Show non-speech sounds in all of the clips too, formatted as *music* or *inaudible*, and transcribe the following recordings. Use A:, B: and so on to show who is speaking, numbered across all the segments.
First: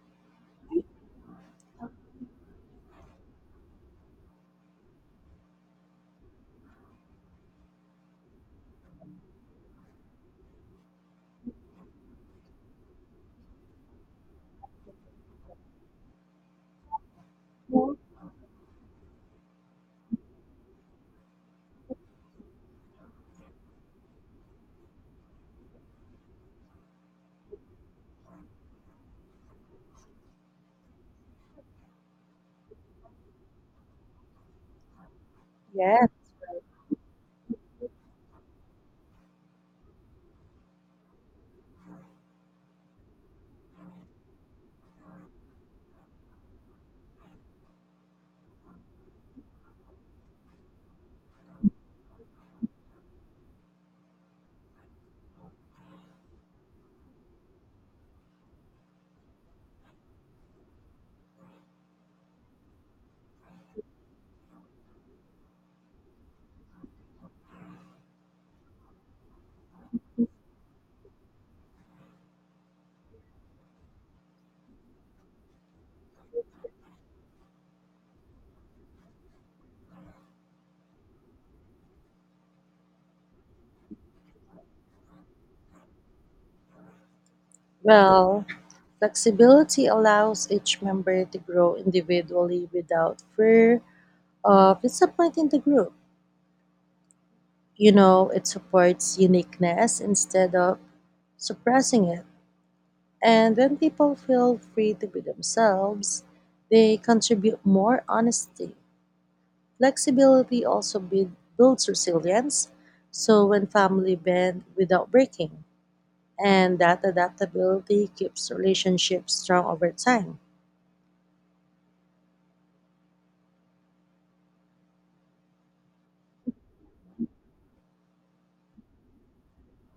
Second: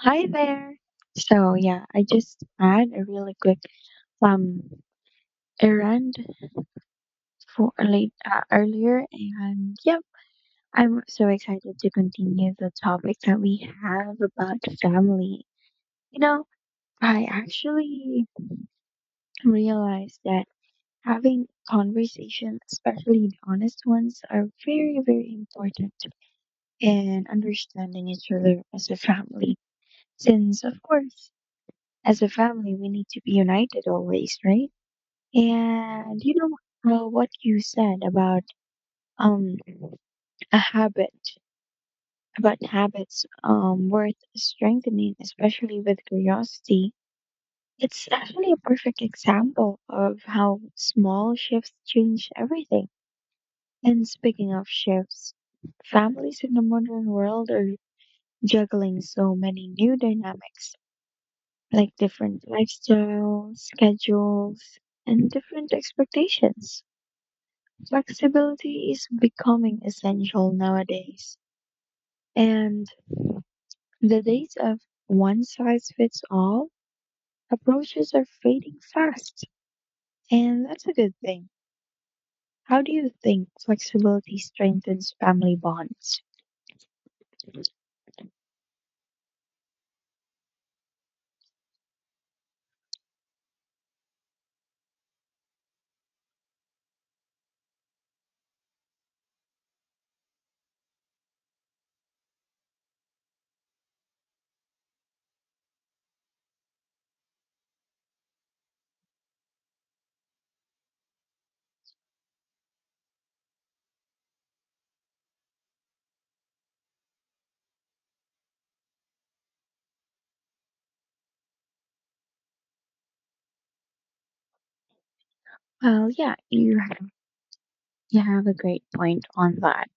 A: Hi there. So yeah, I just had a really quick um errand for late earlier, and yeah, I'm so excited to continue the topic that we have about family. You know, I actually realized that having conversations, especially the honest ones, are very very important in understanding each other as a family. Since of course, as a family, we need to be united always, right?
B: Yeah,
A: And you know what you said about um a habit about habits worth strengthening, especially with curiosity. It's actually a perfect example of how small shifts change everything. And speaking of shifts, families in the modern world are juggling so many new dynamics, like different lifestyles, schedules, and different expectations. Flexibility is becoming essential nowadays, and the days of one size fits all approaches are fading fast, and that's a good thing. How do you think flexibility strengthens family bonds?
B: well, flexibility allows each member to grow individually without fear of disappointing the group. You know, it supports uniqueness instead of suppressing it. And when people feel free to be themselves, they contribute more honesty. Flexibility also builds resilience, so when family bend without breaking, and that adaptability keeps relationships strong over time.
A: Well, yeah, you have a great point on that.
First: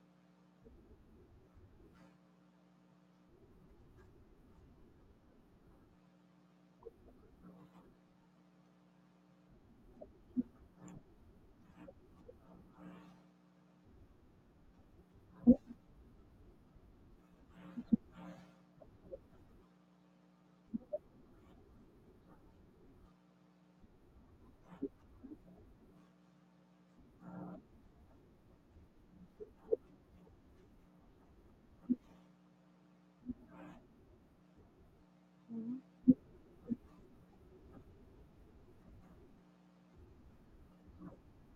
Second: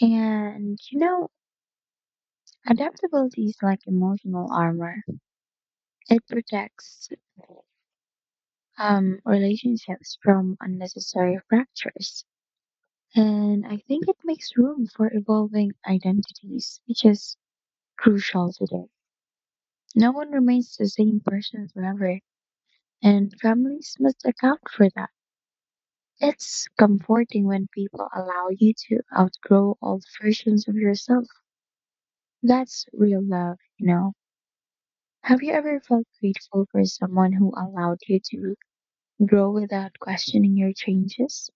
A: And you know, adaptability is like emotional armor. It protects relationships from unnecessary fractures. And I think it makes room for evolving identities, which is crucial today. No one remains the same person forever, and families must account for that. It's comforting when people allow you to outgrow old versions of yourself. That's real love, you know. Have you ever felt grateful for someone who allowed you to grow without questioning your changes?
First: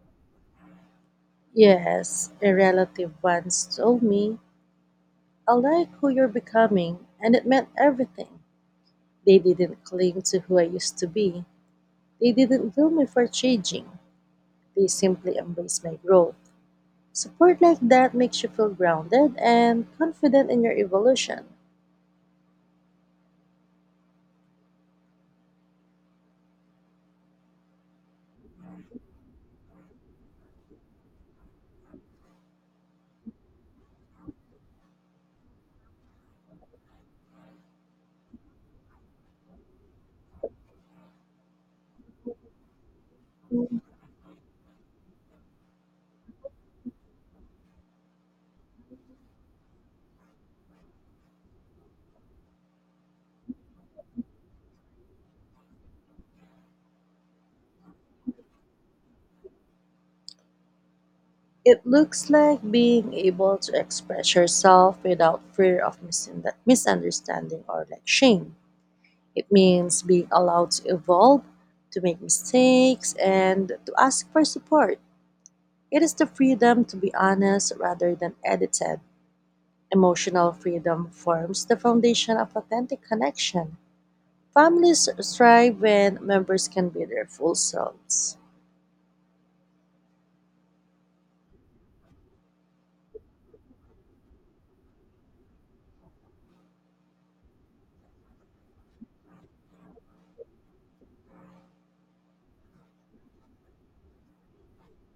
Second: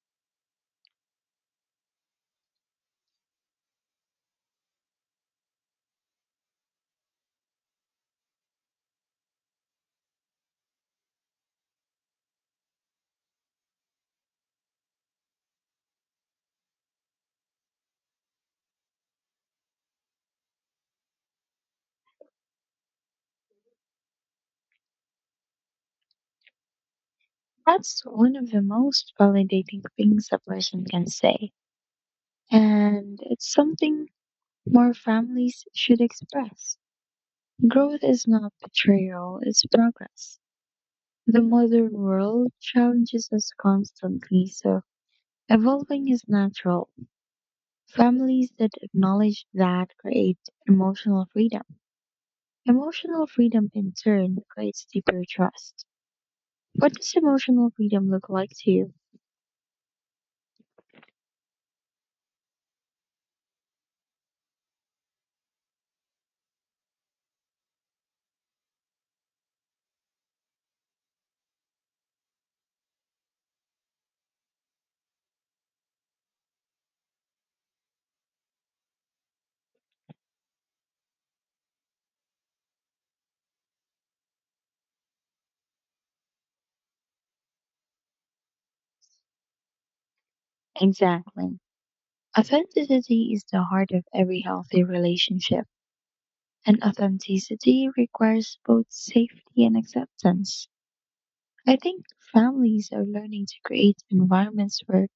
B: Yes, a relative once told me, I like who you're becoming, and it meant everything. They didn't cling to who I used to be, they didn't blame me for changing, they simply embraced my growth. Support like that makes you feel grounded and confident in your evolution.
A: That's one of the most validating things a person can say. And it's something more families should express. Growth is not betrayal, it's progress. The modern world challenges us constantly, so evolving is natural. Families that acknowledge that create emotional freedom. Emotional freedom, in turn, creates deeper trust. What does emotional freedom look like to you?
B: It looks like being able to express yourself without fear of misunderstanding or like shame. It means being allowed to evolve, to make mistakes, and to ask for support. It is the freedom to be honest rather than edited. Emotional freedom forms the foundation of authentic connection. Families thrive when members can be their full selves.
A: Exactly. Authenticity is the heart of every healthy relationship, and authenticity requires both safety and acceptance. I think families are learning to create environments where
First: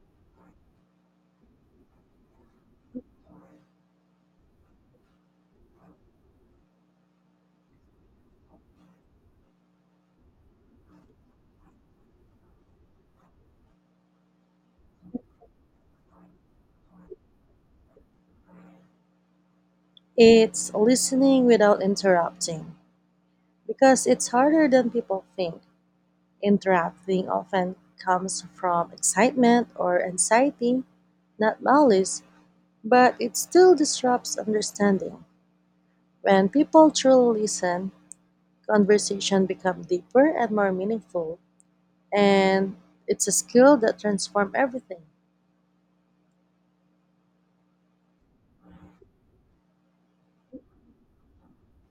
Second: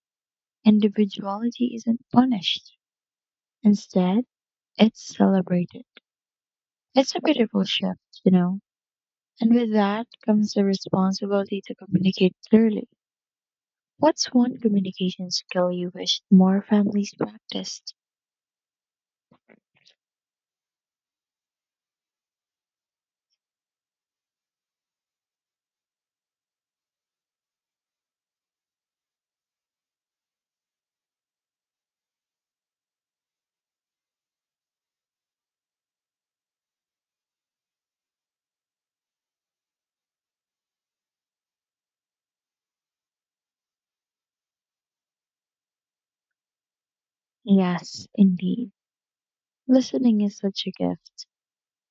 A: individuality isn't punished. Instead, it's celebrated. It's a beautiful shift, you know. And with that comes the responsibility to communicate clearly. What's one communication skill you wish more families practiced?
B: It's listening without interrupting because it's harder than people think. Interrupting often comes from excitement or anxiety, not malice. But it still disrupts understanding. When people truly listen, conversation become deeper and more meaningful, and it's a skill that transforms everything.
A: Yes, indeed. Listening is such a gift,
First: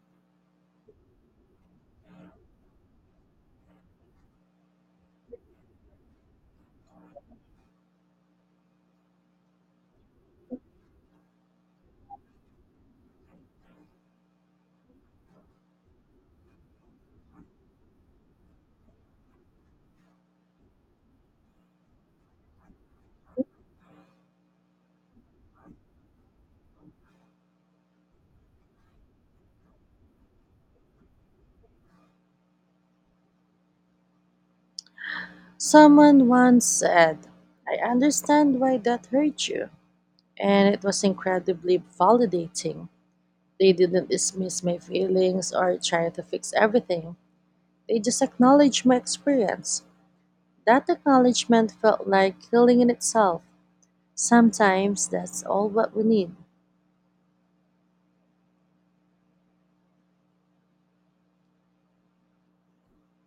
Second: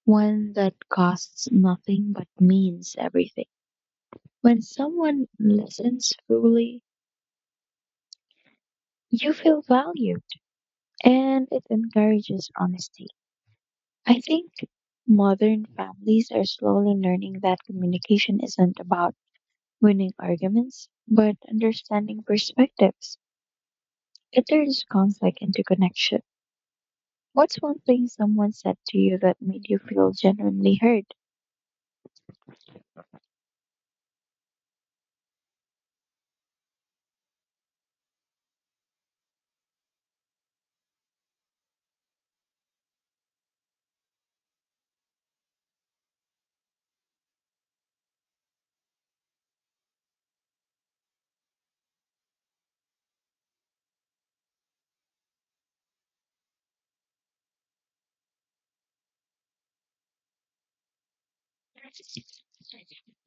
A: one that costs nothing but means everything. When someone listens fully, you feel valued and it encourages honesty. I think modern families are slowly learning that communication isn't about winning arguments, but understanding perspectives. It turns conflict into connection. What's one thing someone said to you that made you feel genuinely heard?
B: Someone once said, I understand why that hurt you, and it was incredibly validating. They didn't dismiss my feelings or try to fix everything. They just acknowledged my experience. That acknowledgement felt like healing in itself. Sometimes that's all what we need.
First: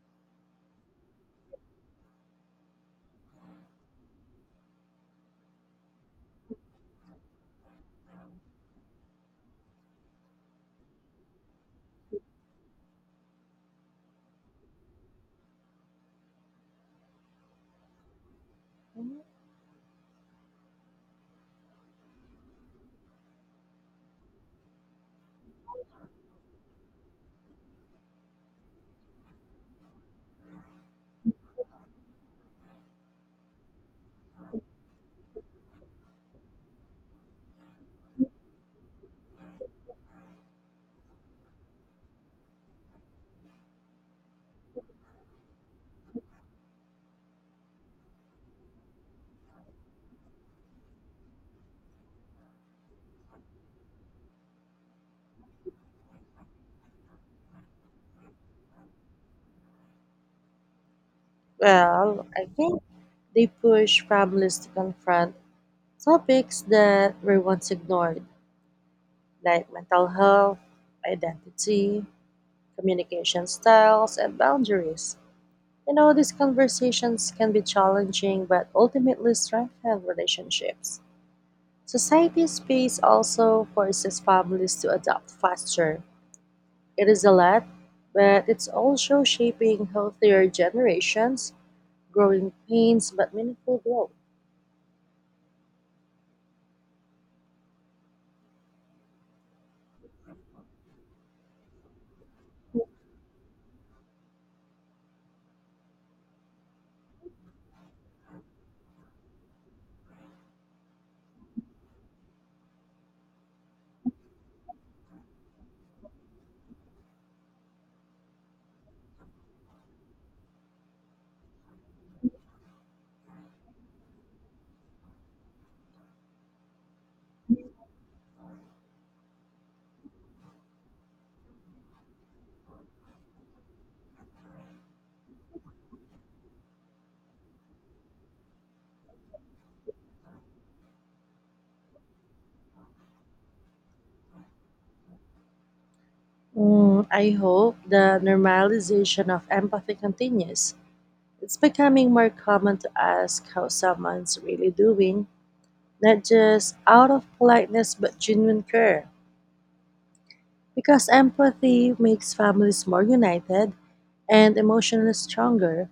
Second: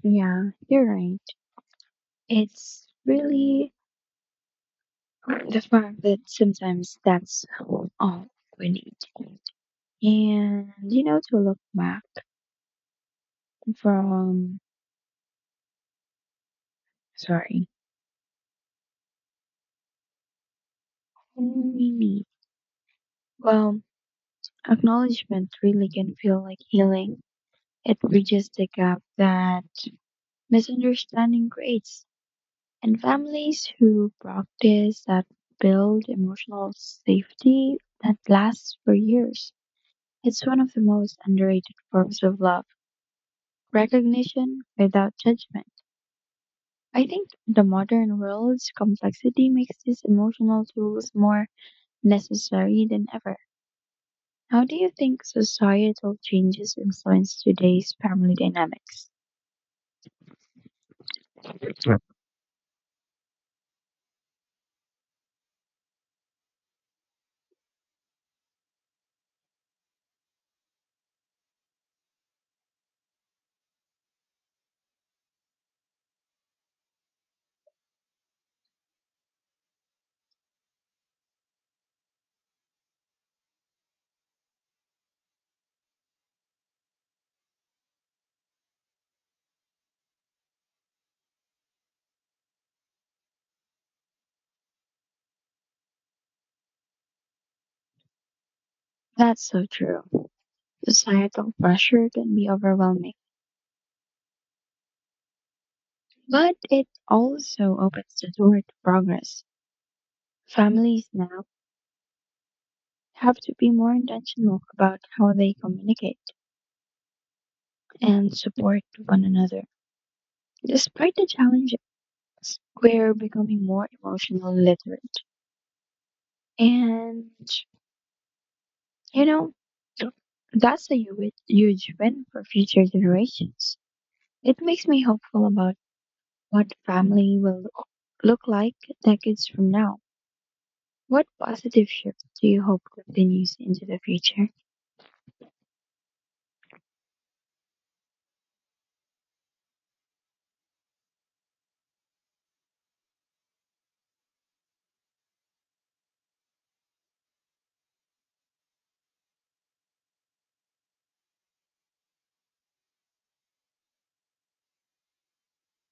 A: Yeah, you're right. It's really the fact that sometimes that's all we need. And you know, to look back. From, sorry. Mm, Well, acknowledgement really can feel like healing. It bridges the gap that misunderstanding creates. And families who practice that build emotional safety that lasts for years. It's one of the most underrated forms of love, recognition without judgment. I think the modern world's complexity makes these emotional tools more necessary than ever. How do you think societal changes influence today's family dynamics?
B: Well, I think they push families to confront topics that were once ignored, like mental health, identity, communication styles, and boundaries. You know, these conversations can be challenging but ultimately strengthen relationships. Society space also forces families to adapt faster. It is a lot, but it's also shaping healthier generations, growing pains but meaningful growth.
A: That's so true. Societal pressure can be overwhelming, but it also opens the door to progress. Families now have to be more intentional about how they communicate and support one another. Despite the challenges, we're becoming more emotional literate. And, you know, that's a huge, huge win for future generations. It makes me hopeful about what family will look like decades from now. What positive shifts do you hope continues into the future?
B: Mm, I hope the normalization of empathy continues. It's becoming more common to ask how someone's really doing, not just out of politeness but genuine care. Because empathy makes families more united and emotionally stronger.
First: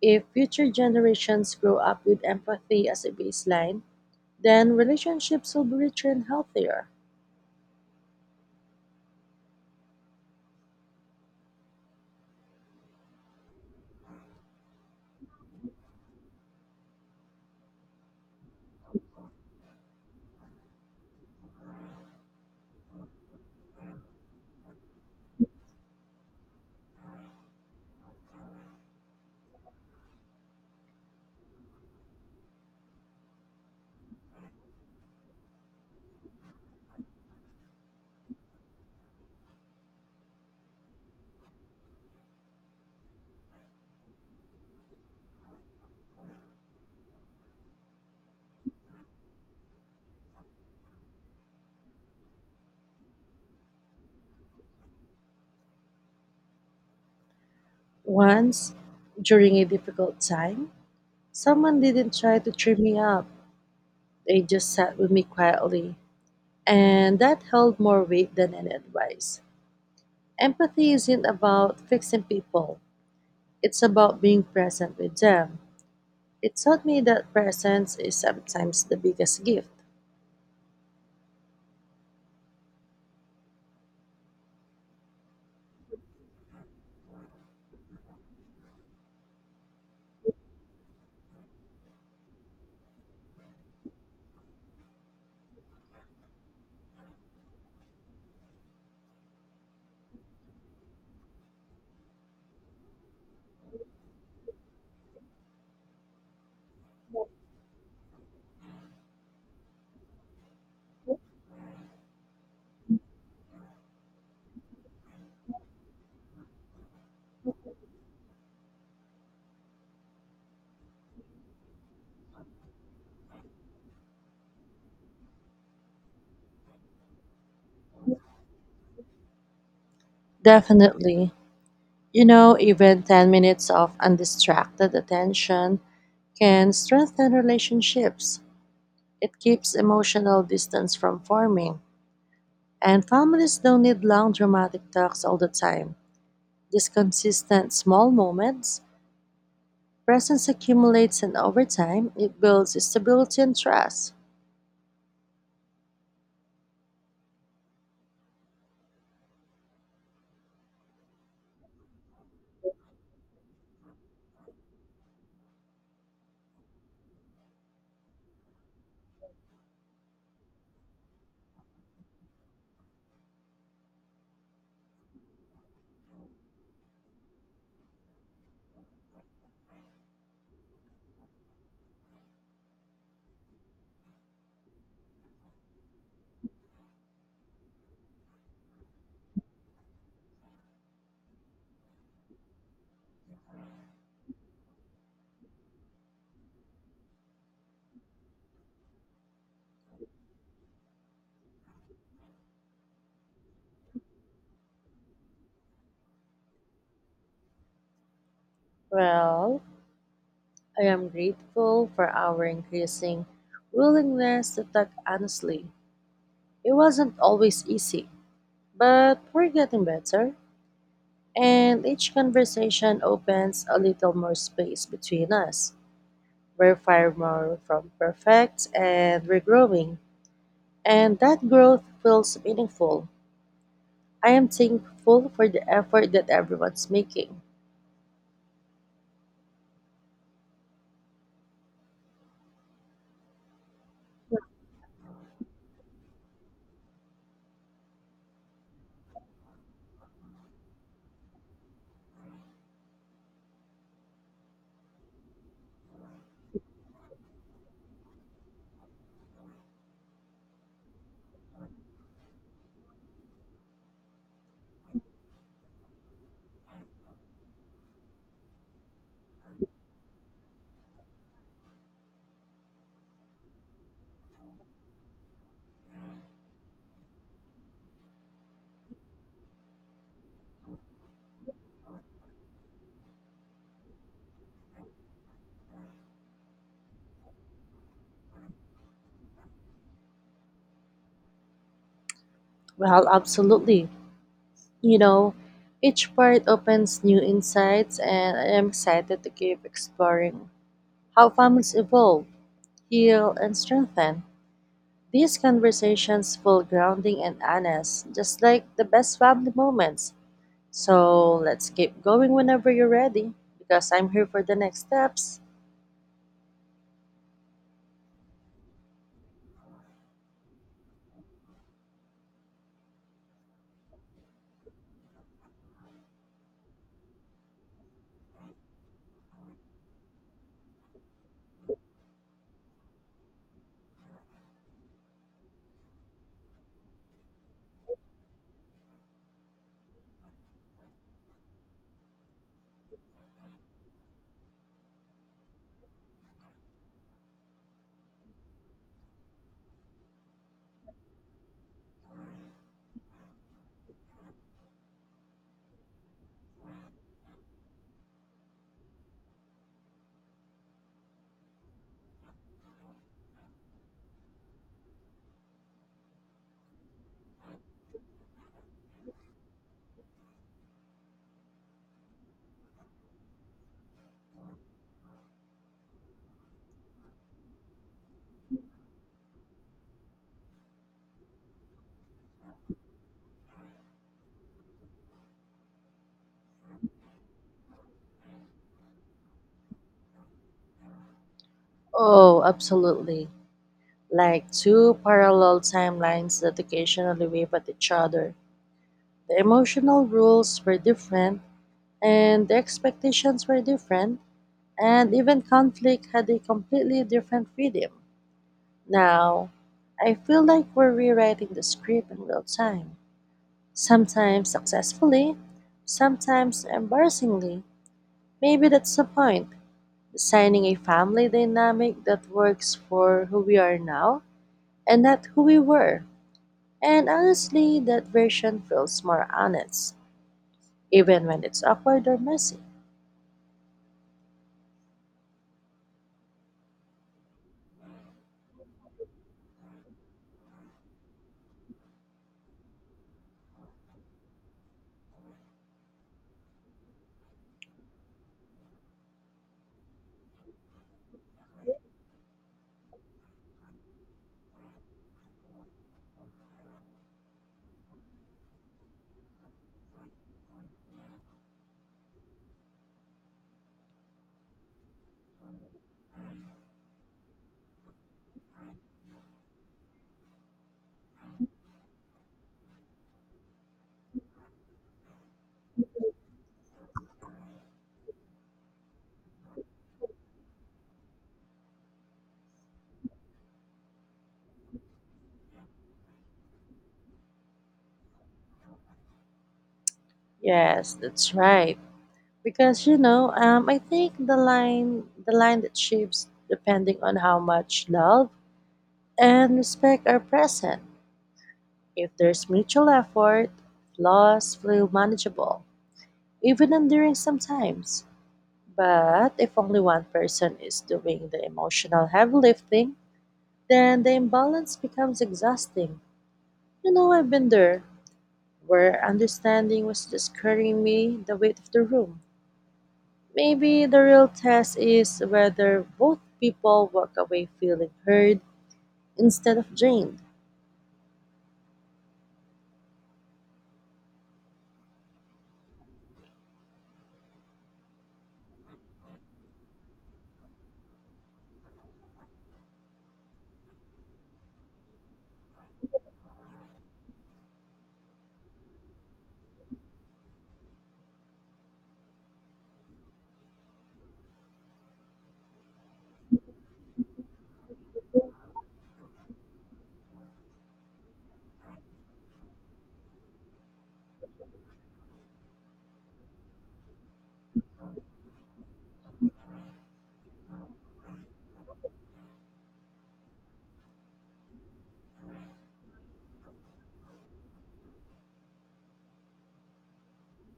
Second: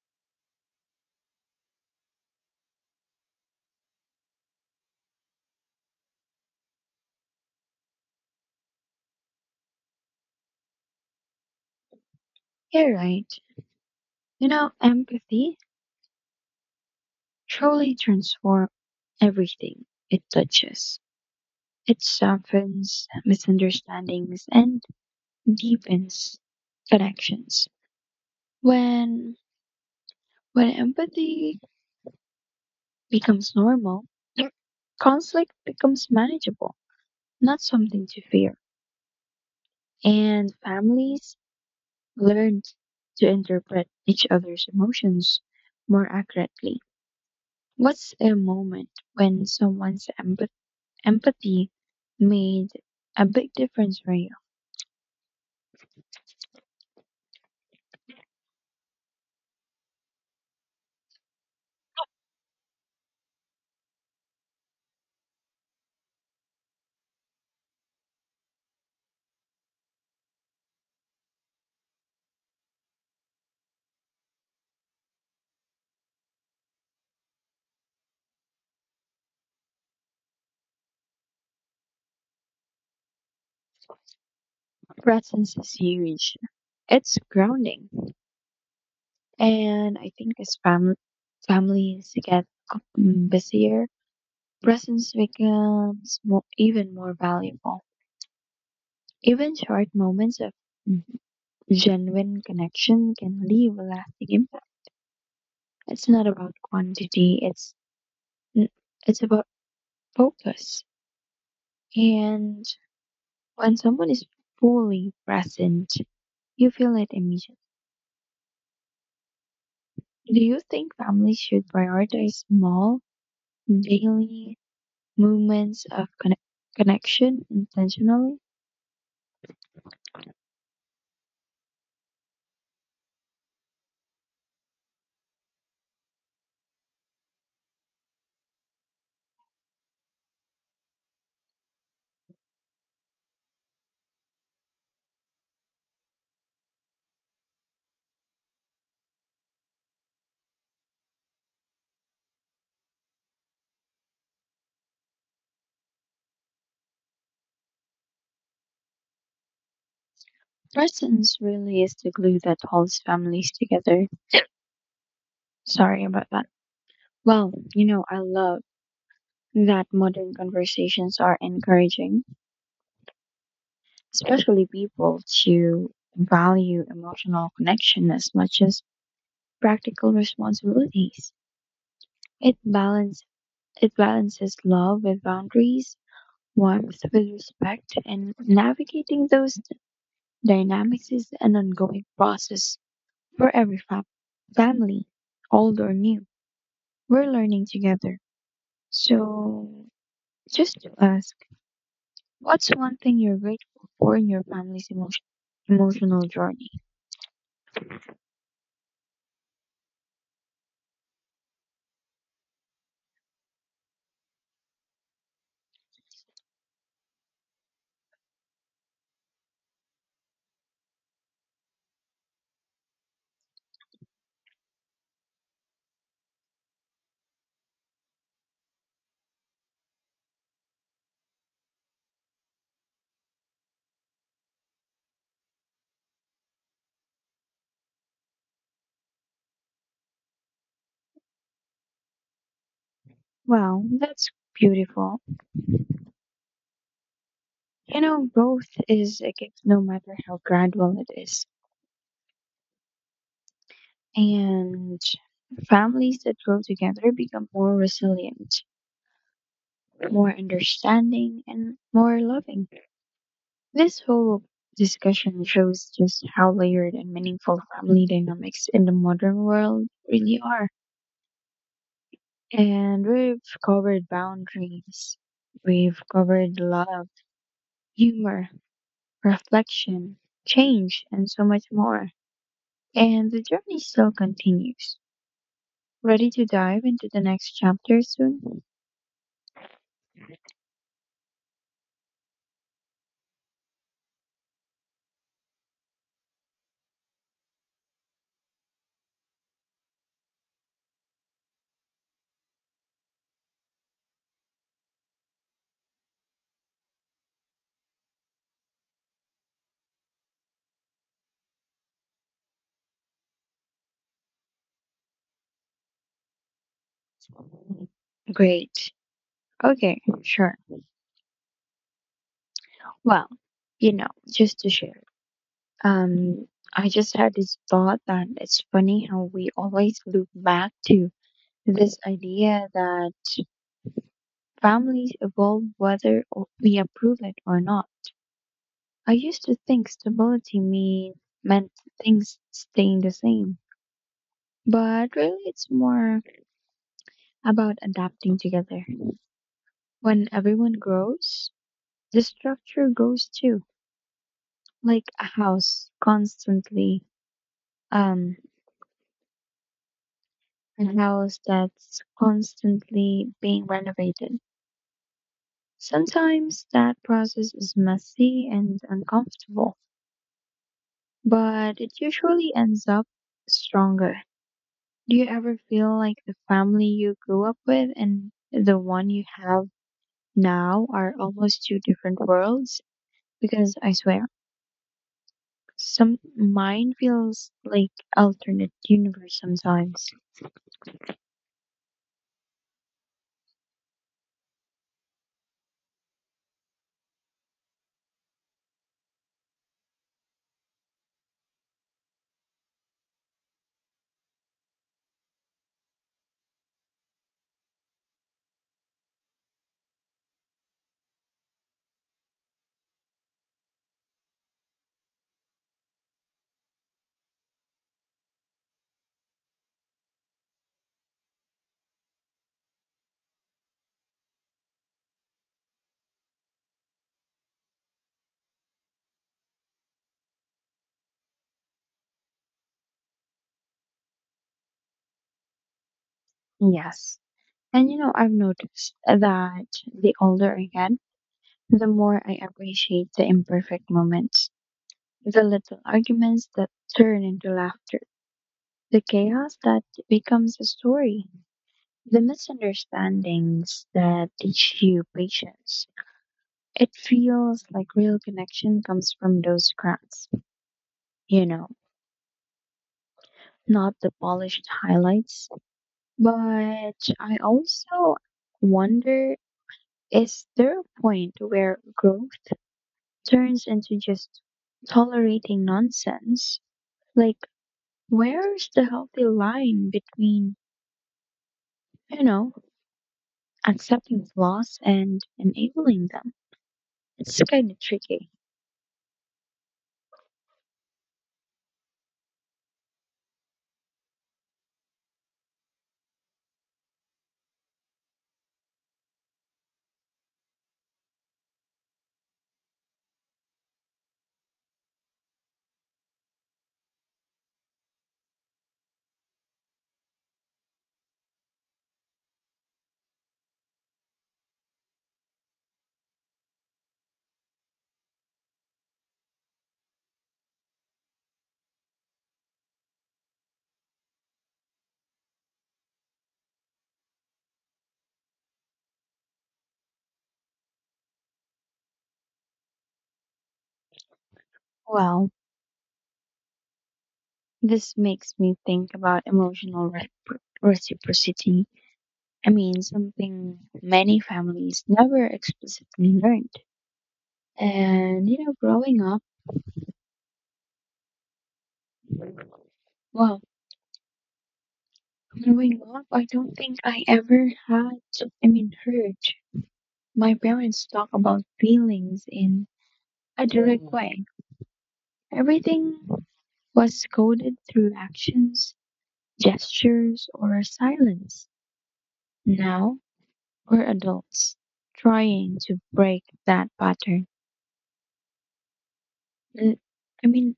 B: If future generations grow up with empathy as a baseline, then relationships will be richer and healthier.
A: You're right. You know, empathy truly transforms everything it touches. It softens misunderstandings and deepens connections. When when empathy becomes normal, *clears throat* conflict becomes manageable, not something to fear. And families learned to interpret each other's emotions more accurately. What's a moment when empathy made a big difference for you?
B: Once, during a difficult time, someone didn't try to cheer me up. They just sat with me quietly, and that held more weight than any advice. Empathy isn't about fixing people, it's about being present with them. It taught me that presence is sometimes the biggest gift.
A: Presence is huge. It's grounding. And I think as families get busier, presence becomes more, even more valuable. Even short moments of genuine connection can leave a lasting impact. It's not about quantity, n- it's about focus. And when someone is fully present, you feel it immediately. Do you think families should prioritize small daily movements of connection intentionally?
B: Definitely. You know, even 10 minutes of undistracted attention can strengthen relationships. It keeps emotional distance from forming. And families don't need long dramatic talks all the time. These consistent small moments. Presence accumulates and over time, it builds stability and trust.
A: Presence really is the glue that holds families together. *coughs* Sorry about that. Well, you know, I love that modern conversations are encouraging especially people to value emotional connection as much as practical responsibilities. It balance it balances love with boundaries, warmth with respect, and navigating those dynamics is an ongoing process for every family, old or new. We're learning together. So, just to ask, what's one thing you're grateful for in your emotional journey?
B: Well, I am grateful for our increasing willingness to talk honestly. It wasn't always easy, but we're getting better, and each conversation opens a little more space between us. We're far more from perfect, and we're growing, and that growth feels meaningful. I am thankful for the effort that everyone's making.
A: Wow, that's beautiful. You know, growth is a gift no matter how gradual it is. And families that grow together become more resilient, more understanding, and more loving. This whole discussion shows just how layered and meaningful family dynamics in the modern world really are. And we've covered boundaries. We've covered love, humor, reflection, change, and so much more. And the journey still continues. Ready to dive into the next chapter soon?
B: Well, absolutely. You know, each part opens new insights, and I am excited to keep exploring how families evolve, heal, and strengthen. These conversations feel grounding and honest, just like the best family moments. So let's keep going whenever you're ready, because I'm here for the next steps.
A: Great. Okay, sure. Well, you know, just to share. Um, I just had this thought that it's funny how we always loop back to this idea that families evolve whether we approve it or not. I used to think stability mean, meant things staying the same, but really it's more about adapting together. When everyone grows, the structure grows too. Like a house constantly, um, a house that's constantly being renovated. Sometimes that process is messy and uncomfortable, but it usually ends up stronger. Do you ever feel like the family you grew up with and the one you have now are almost two different worlds? Because I swear, some mine feels like alternate universe sometimes.
B: Oh, absolutely. Like two parallel timelines that occasionally wave at each other. The emotional rules were different, and the expectations were different, and even conflict had a completely different rhythm. Now, I feel like we're rewriting the script in real time, sometimes successfully, sometimes embarrassingly. Maybe that's the point, designing a family dynamic that works for who we are now and not who we were. And honestly, that version feels more honest, even when it's awkward or messy.
A: Yes. And you know, I've noticed that the older I get, the more I appreciate the imperfect moments, the little arguments that turn into laughter, the chaos that becomes a story, the misunderstandings that teach you patience. It feels like real connection comes from those cracks, you know, not the polished highlights. But I also wonder, is there a point where growth turns into just tolerating nonsense? Like, where's the healthy line between, you know, accepting flaws and enabling them? It's kind of tricky.
B: Yes, that's right. Because you know, I think the line that shifts depending on how much love and respect are present. If there's mutual effort, flaws feel manageable, even enduring sometimes. But if only one person is doing the emotional heavy lifting, then the imbalance becomes exhausting. You know, I've been there, where understanding was just carrying me the weight of the room. Maybe the real test is whether both people walk away feeling heard instead of drained.
A: Well, this makes me think about reciprocity. I mean, something many families never explicitly learned. And, you know, well, growing up, I don't think I ever had, I mean, heard my parents talk about feelings in a direct way. Everything was coded through actions, gestures, or silence. Now we're adults trying to break that pattern. And, I mean,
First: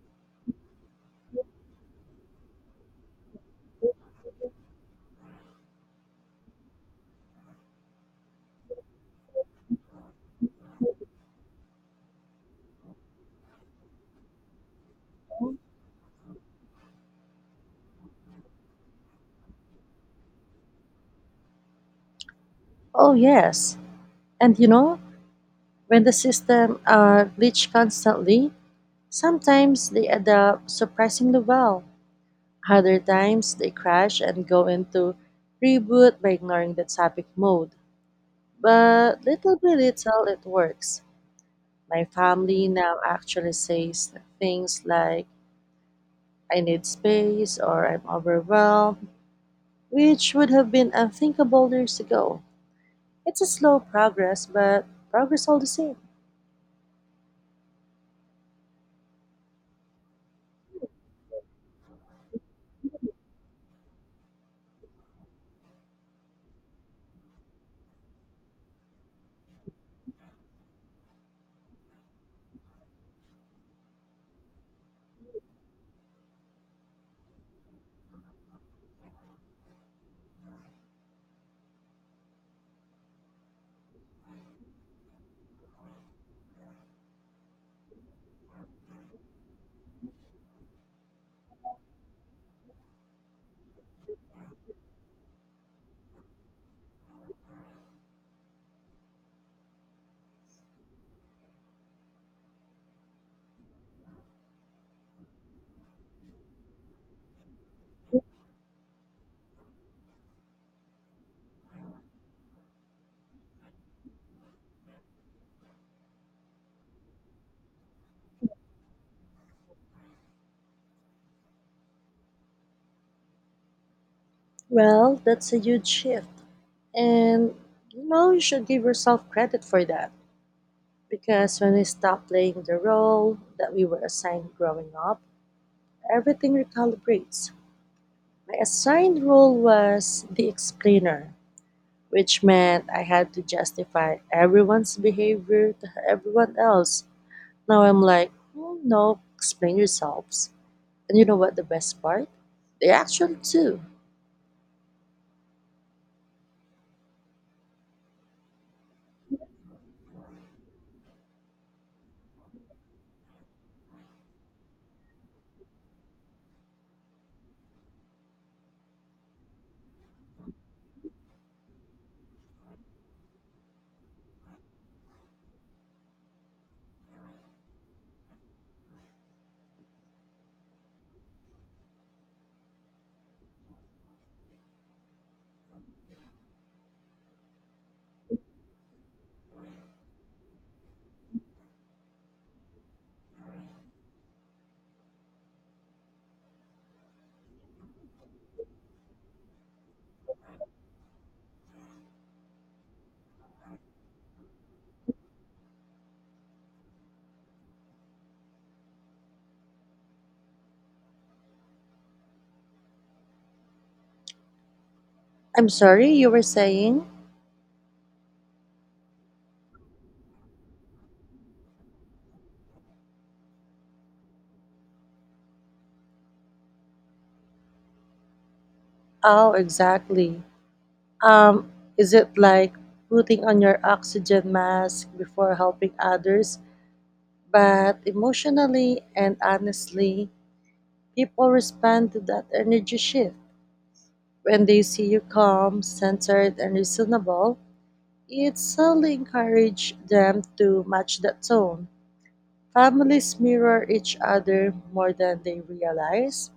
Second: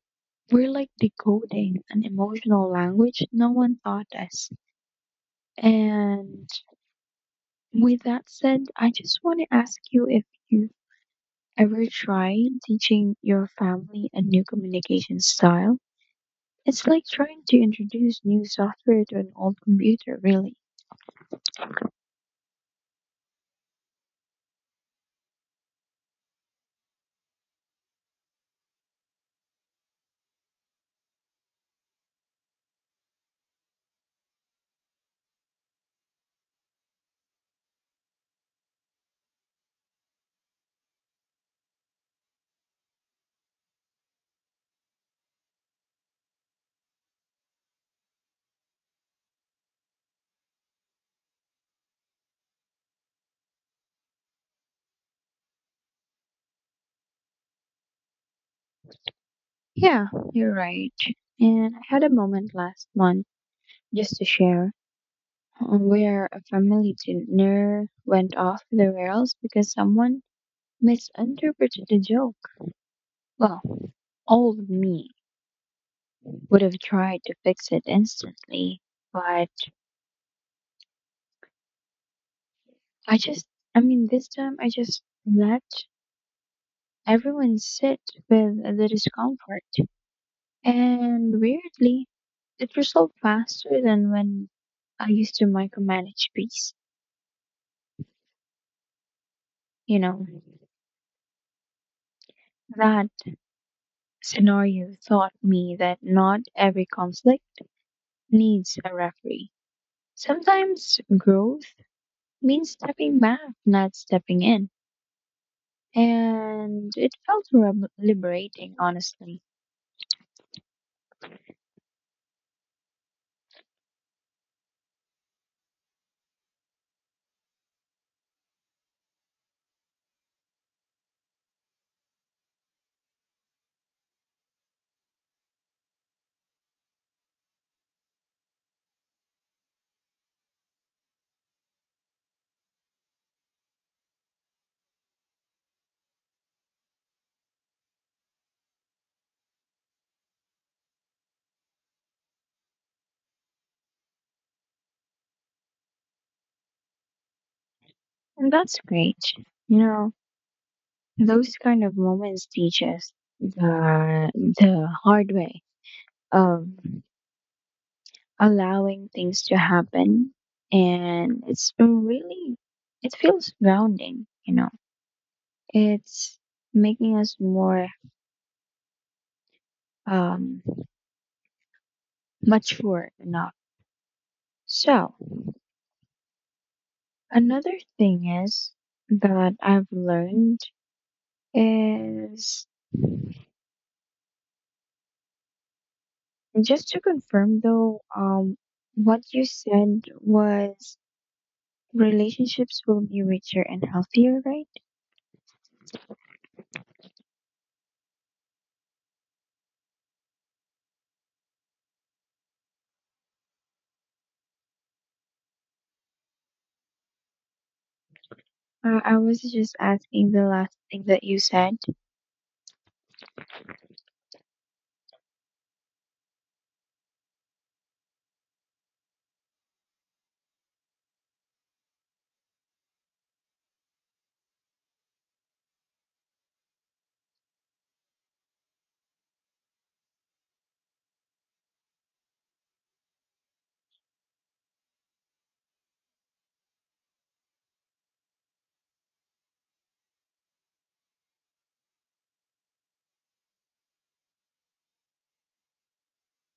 A: we're like decoding an emotional language no one taught us. And with that said, I just want to ask you if you've ever tried teaching your family a new communication style. It's like trying to introduce new software to an old computer, really.
B: Oh, yes. And you know, when the system glitch constantly, sometimes they adapt surprisingly well. Other times they crash and go into reboot by ignoring the topic mode. But little by little, it works. My family now actually says things like, I need space or I'm overwhelmed, which would have been unthinkable years ago. It's a slow progress, but progress all the same.
A: Yeah, you're right. And I had a moment last month just to share where a family dinner went off the rails because someone misinterpreted the joke. Well, old me would have tried to fix it instantly, but I just, I mean, this time I just let everyone sit with the discomfort. And weirdly, it resolved faster than when I used to micromanage peace, you know. That scenario taught me that not every conflict needs a referee. Sometimes growth means stepping back, not stepping in. And it felt liberating, honestly.
B: Well, that's a huge shift. And you know, you should give yourself credit for that. Because when we stop playing the role that we were assigned growing up, everything recalibrates. My assigned role was the explainer, which meant I had to justify everyone's behavior to everyone else. Now I'm like, oh, no, explain yourselves. And you know what the best part? They actually do.
A: And that's great. You know, those kind of moments teach us the, the hard way of allowing things to happen. And it's really, it feels grounding, you know. It's making us more um, mature enough. So, another thing is that I've learned is just to confirm though, what you said was relationships will be richer and healthier, right?
B: I'm sorry, you were saying?
A: I was just asking the last thing that you said.
B: Oh, exactly. Um, is it like putting on your oxygen mask before helping others? But emotionally and honestly, people respond to that energy shift. When they see you calm, centered, and reasonable, it slowly encourages them to match that tone. Families mirror each other more than they realize,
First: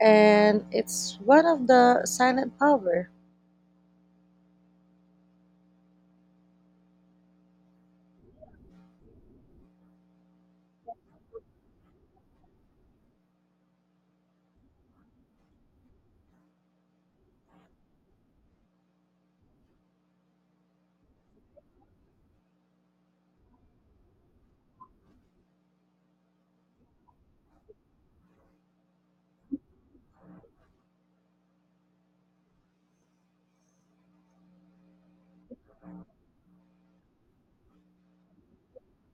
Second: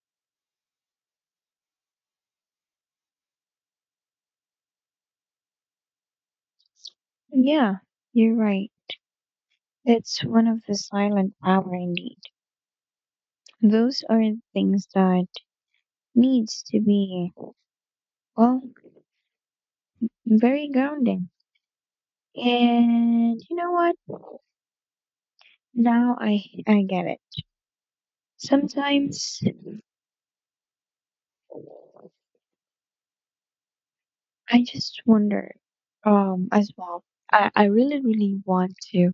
B: and it's one of the silent power.
A: Yeah, you're right. That's one of the silent power indeed. Those are things that needs to be, well, very grounding. And you know what? Now I get it. Sometimes I just wonder, as well. I really, really want to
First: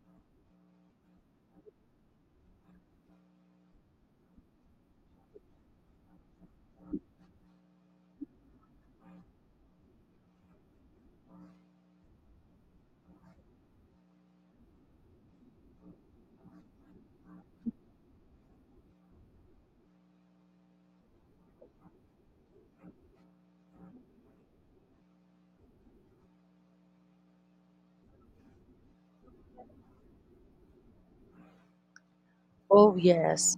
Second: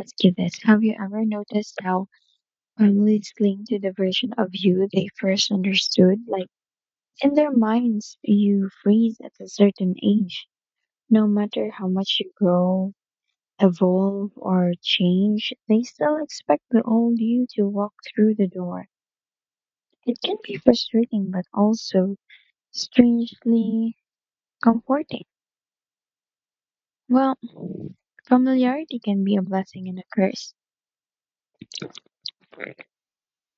A: ask you this. Have you ever noticed how families cling to the version of you they first understood? Like, in their minds, you freeze at a certain age. No matter how much you grow, evolve, or change, they still expect the old you to walk through the door. It can be frustrating, but also strangely comforting. Well, familiarity can be a blessing and a curse.
B: Oh yes,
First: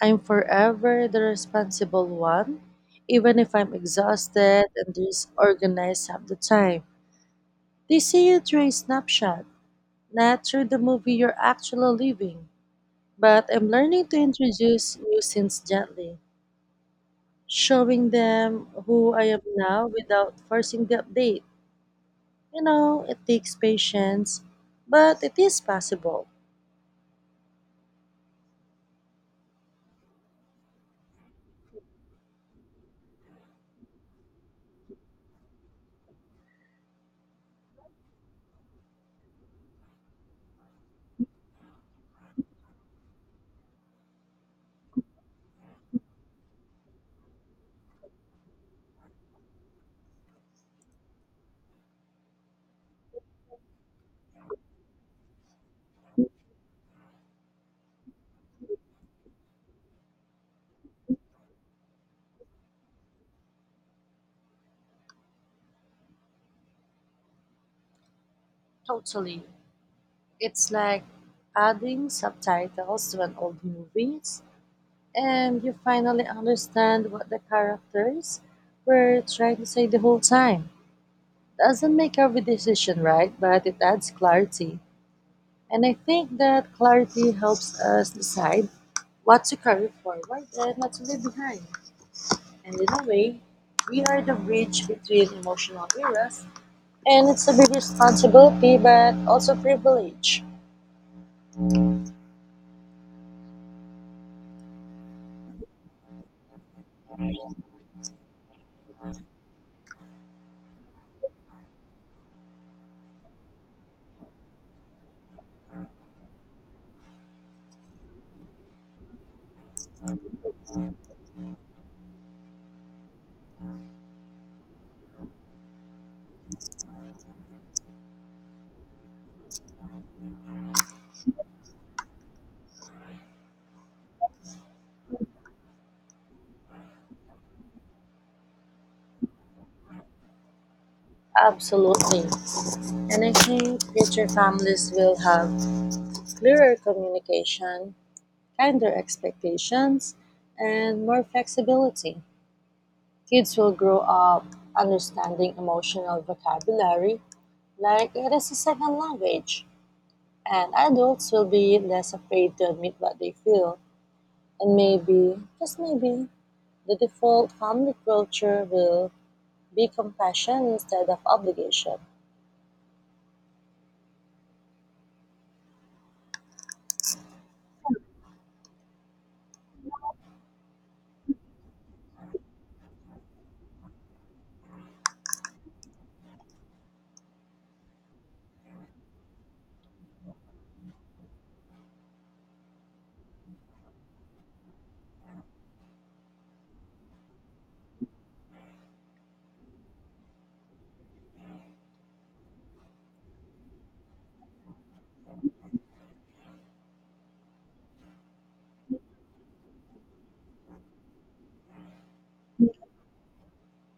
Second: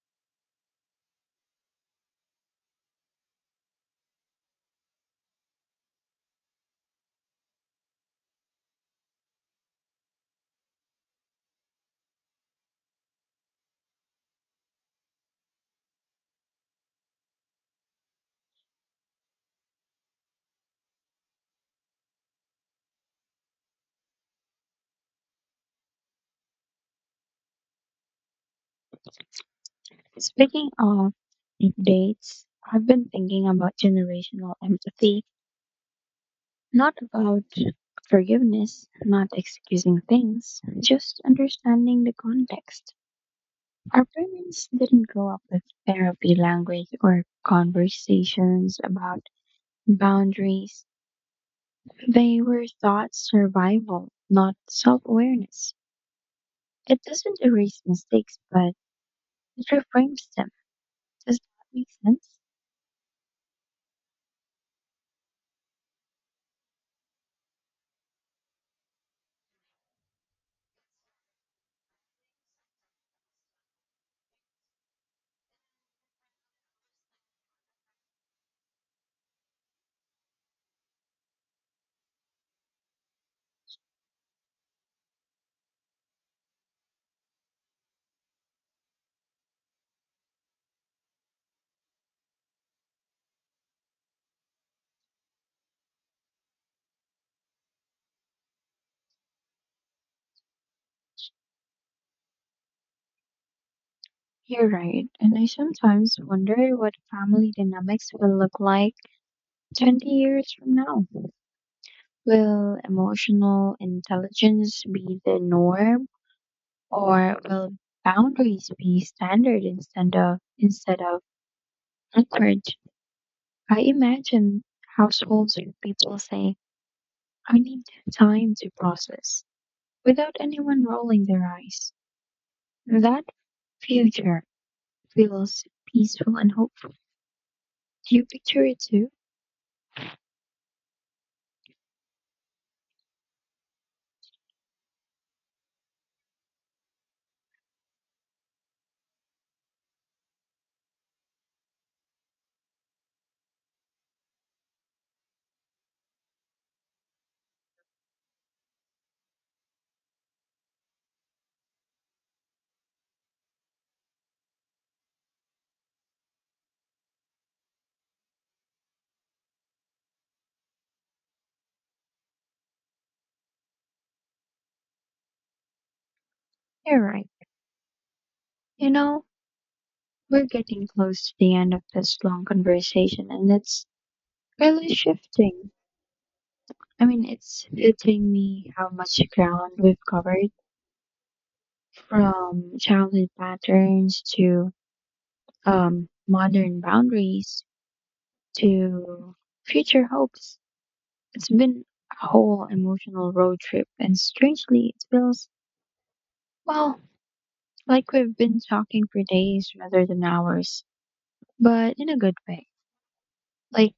B: I'm forever the responsible one, even if I'm exhausted and disorganized half the time. They see you through a snapshot, not through the movie you're actually living. But I'm learning to introduce new scenes gently, showing them who I am now without forcing the update. You know, it takes patience, but it is possible.
A: Speaking of dates, I've been thinking about generational empathy. Not about forgiveness, not excusing things, just understanding the context. Our parents didn't grow up with therapy language or conversations about boundaries. They were taught survival, not self awareness. It doesn't erase mistakes, but it reframes them. Does that make sense?
B: Totally. It's like adding subtitles to an old movies, and you finally understand what the characters were trying to say the whole time. Doesn't make every decision right, but it adds clarity. And I think that clarity helps us decide what to carry forward and what to leave behind. And in a way, we are the bridge between emotional eras, and it's a big responsibility but also privilege.
A: You're right, and I sometimes wonder what family dynamics will look like 20 years from now. Will emotional intelligence be the norm, or will boundaries be standard instead of encouraged? I imagine households with people saying, I need time to process without anyone rolling their eyes. That future feels peaceful and hopeful. Do you picture it too?
B: Absolutely. And I think future families will have clearer communication, kinder expectations, and more flexibility. Kids will grow up understanding emotional vocabulary like it is a second language, and adults will be less afraid to admit what they feel. And maybe, just maybe, the default family culture will be compassion instead of obligation.
A: You're right. You know, we're getting close to the end of this long conversation and it's really shifting. I mean, it's hitting me how much ground we've covered from childhood patterns to modern boundaries to future hopes. It's been a whole emotional road trip, and strangely, it feels, well, like we've been talking for days rather than hours, but in a good way, like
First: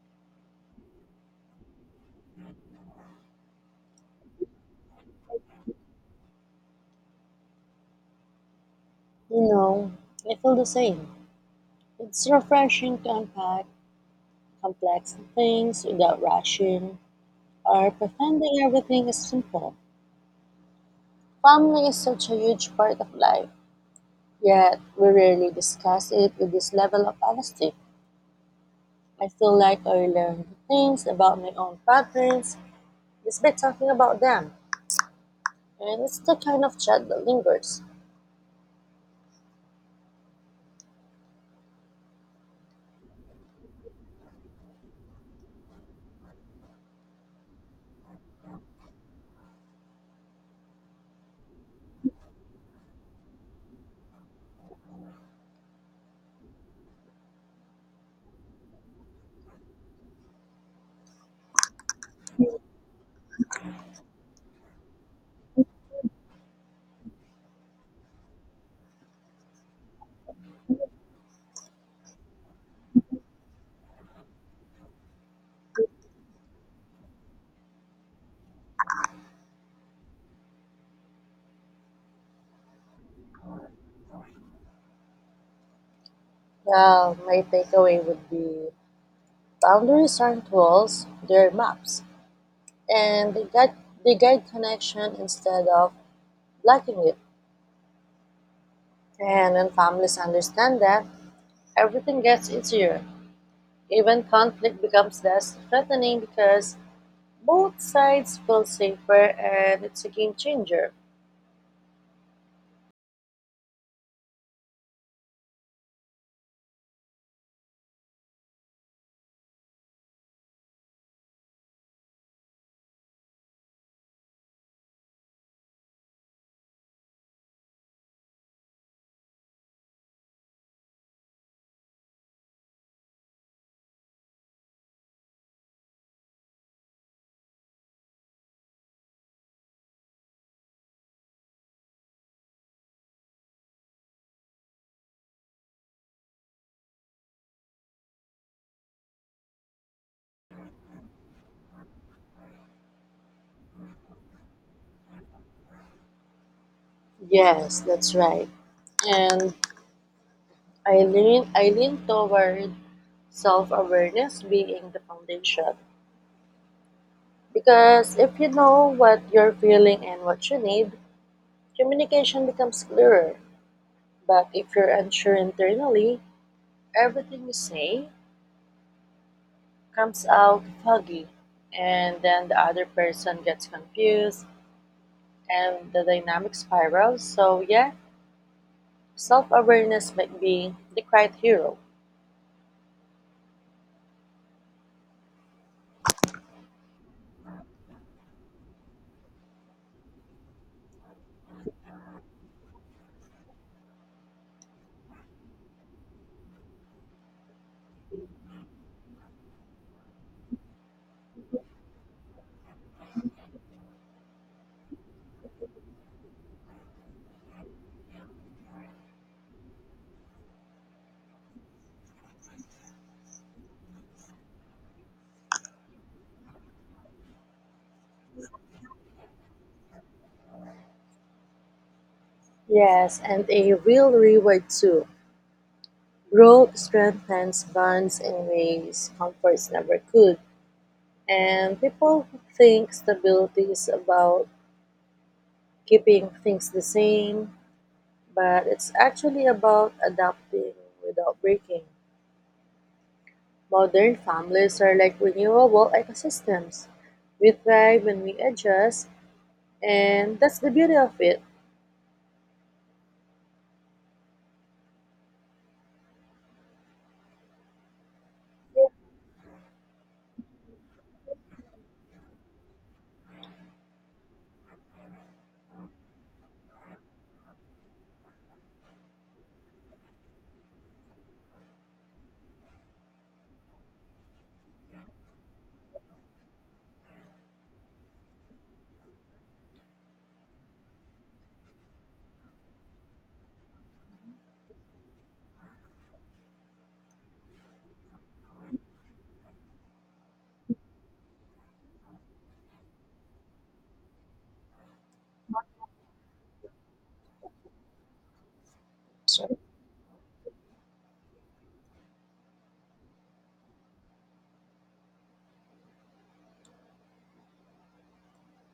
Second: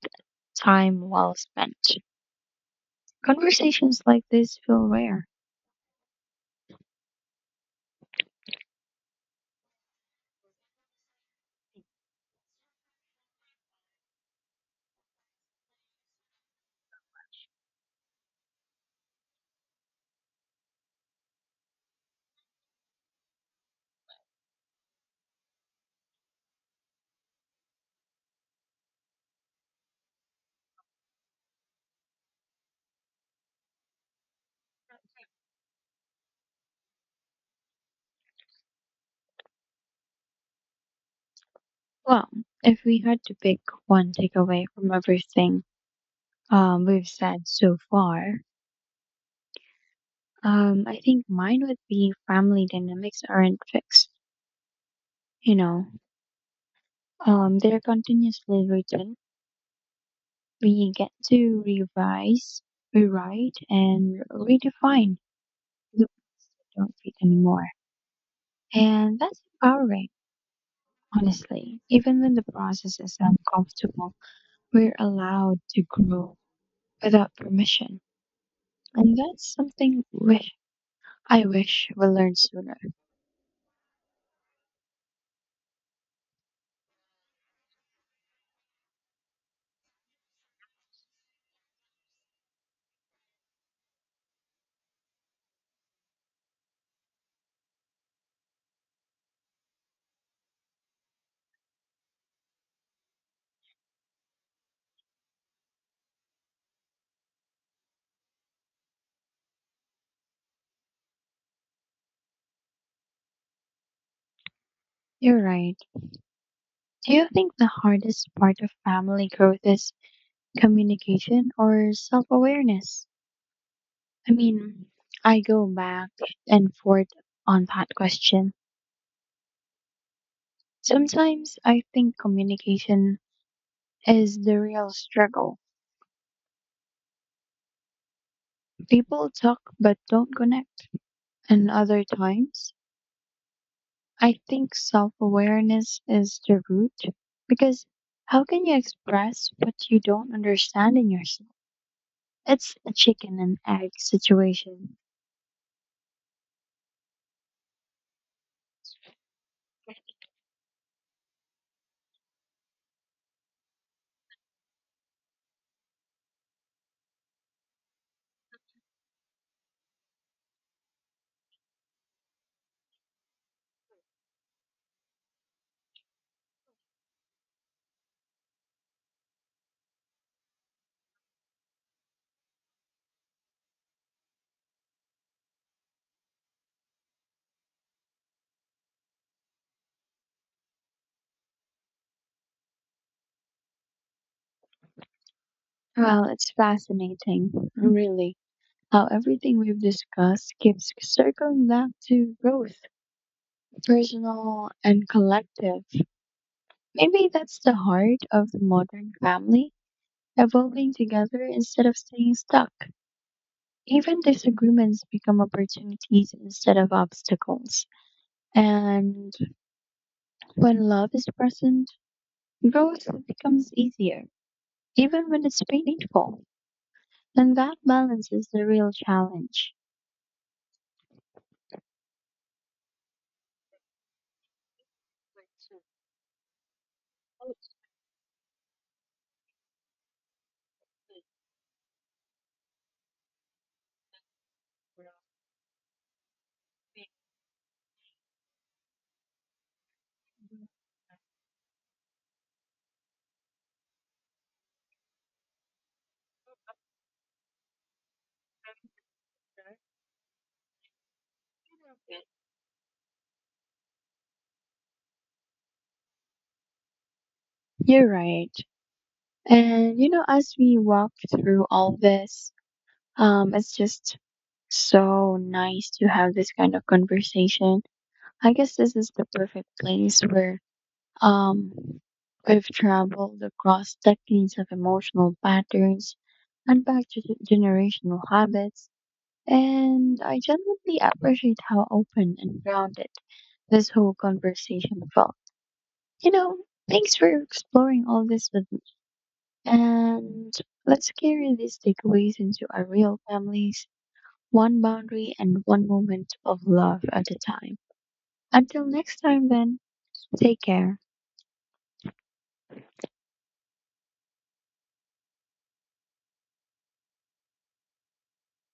A: time well spent. Conversations like this feel rare.
B: You know, I feel the same. It's refreshing to unpack complex things without rushing or pretending everything is simple. Family is such a huge part of life, yet we rarely discuss it with this level of honesty. I feel like I learned things about my own patterns just by talking about them, and it's the kind of chat that lingers.
A: Well, if we had to pick one takeaway from everything, we've said so far. I think mine would be family dynamics aren't fixed. You know, they're continuously written. We get to revise, rewrite, and redefine the ones that don't fit anymore. And that's empowering, honestly. Even when the process is uncomfortable, we're allowed to grow without permission. And that's something wish I wish we learned sooner.
B: Well, my takeaway would be boundaries aren't walls, they're maps, and they guide connection instead of blocking it. And when families understand that, everything gets easier. Even conflict becomes less threatening because both sides feel safer, and it's a game changer.
A: You're right. Do you think the hardest part of family growth is communication or self awareness? I mean, I go back and forth on that question. Sometimes I think communication is the real struggle. People talk but don't connect. And other times, I think self awareness is the root because how can you express what you don't understand in yourself? It's a chicken and egg situation.
B: Yes, that's right. And I lean toward self awareness being the foundation. Because if you know what you're feeling and what you need, communication becomes clearer. But if you're unsure internally, everything you say comes out foggy, and then the other person gets confused and the dynamic spirals. So, yeah, self awareness might be the quiet hero.
A: Well, it's fascinating, really, how everything we've discussed keeps circling back to growth, personal and collective. Maybe that's the heart of the modern family, evolving together instead of staying stuck. Even disagreements become opportunities instead of obstacles. And when love is present, growth becomes easier, even when it's painful. And that balance is the real challenge.
B: Yes, and a real reward too. Growth strengthens bonds in ways comforts never could. And people think stability is about keeping things the same, but it's actually about adapting without breaking. Modern families are like renewable ecosystems. We thrive when we adjust, and that's the beauty of it.
A: You're right. And you know, as we walk through all this, it's just so nice to have this kind of conversation. I guess this is the perfect place where um we've traveled across decades of emotional patterns and back to generational habits. And I genuinely appreciate how open and grounded this whole conversation felt. You know, thanks for exploring all this with. And let's carry these takeaways into our real families, one boundary and one moment of love at a time. Until next time, then, take care.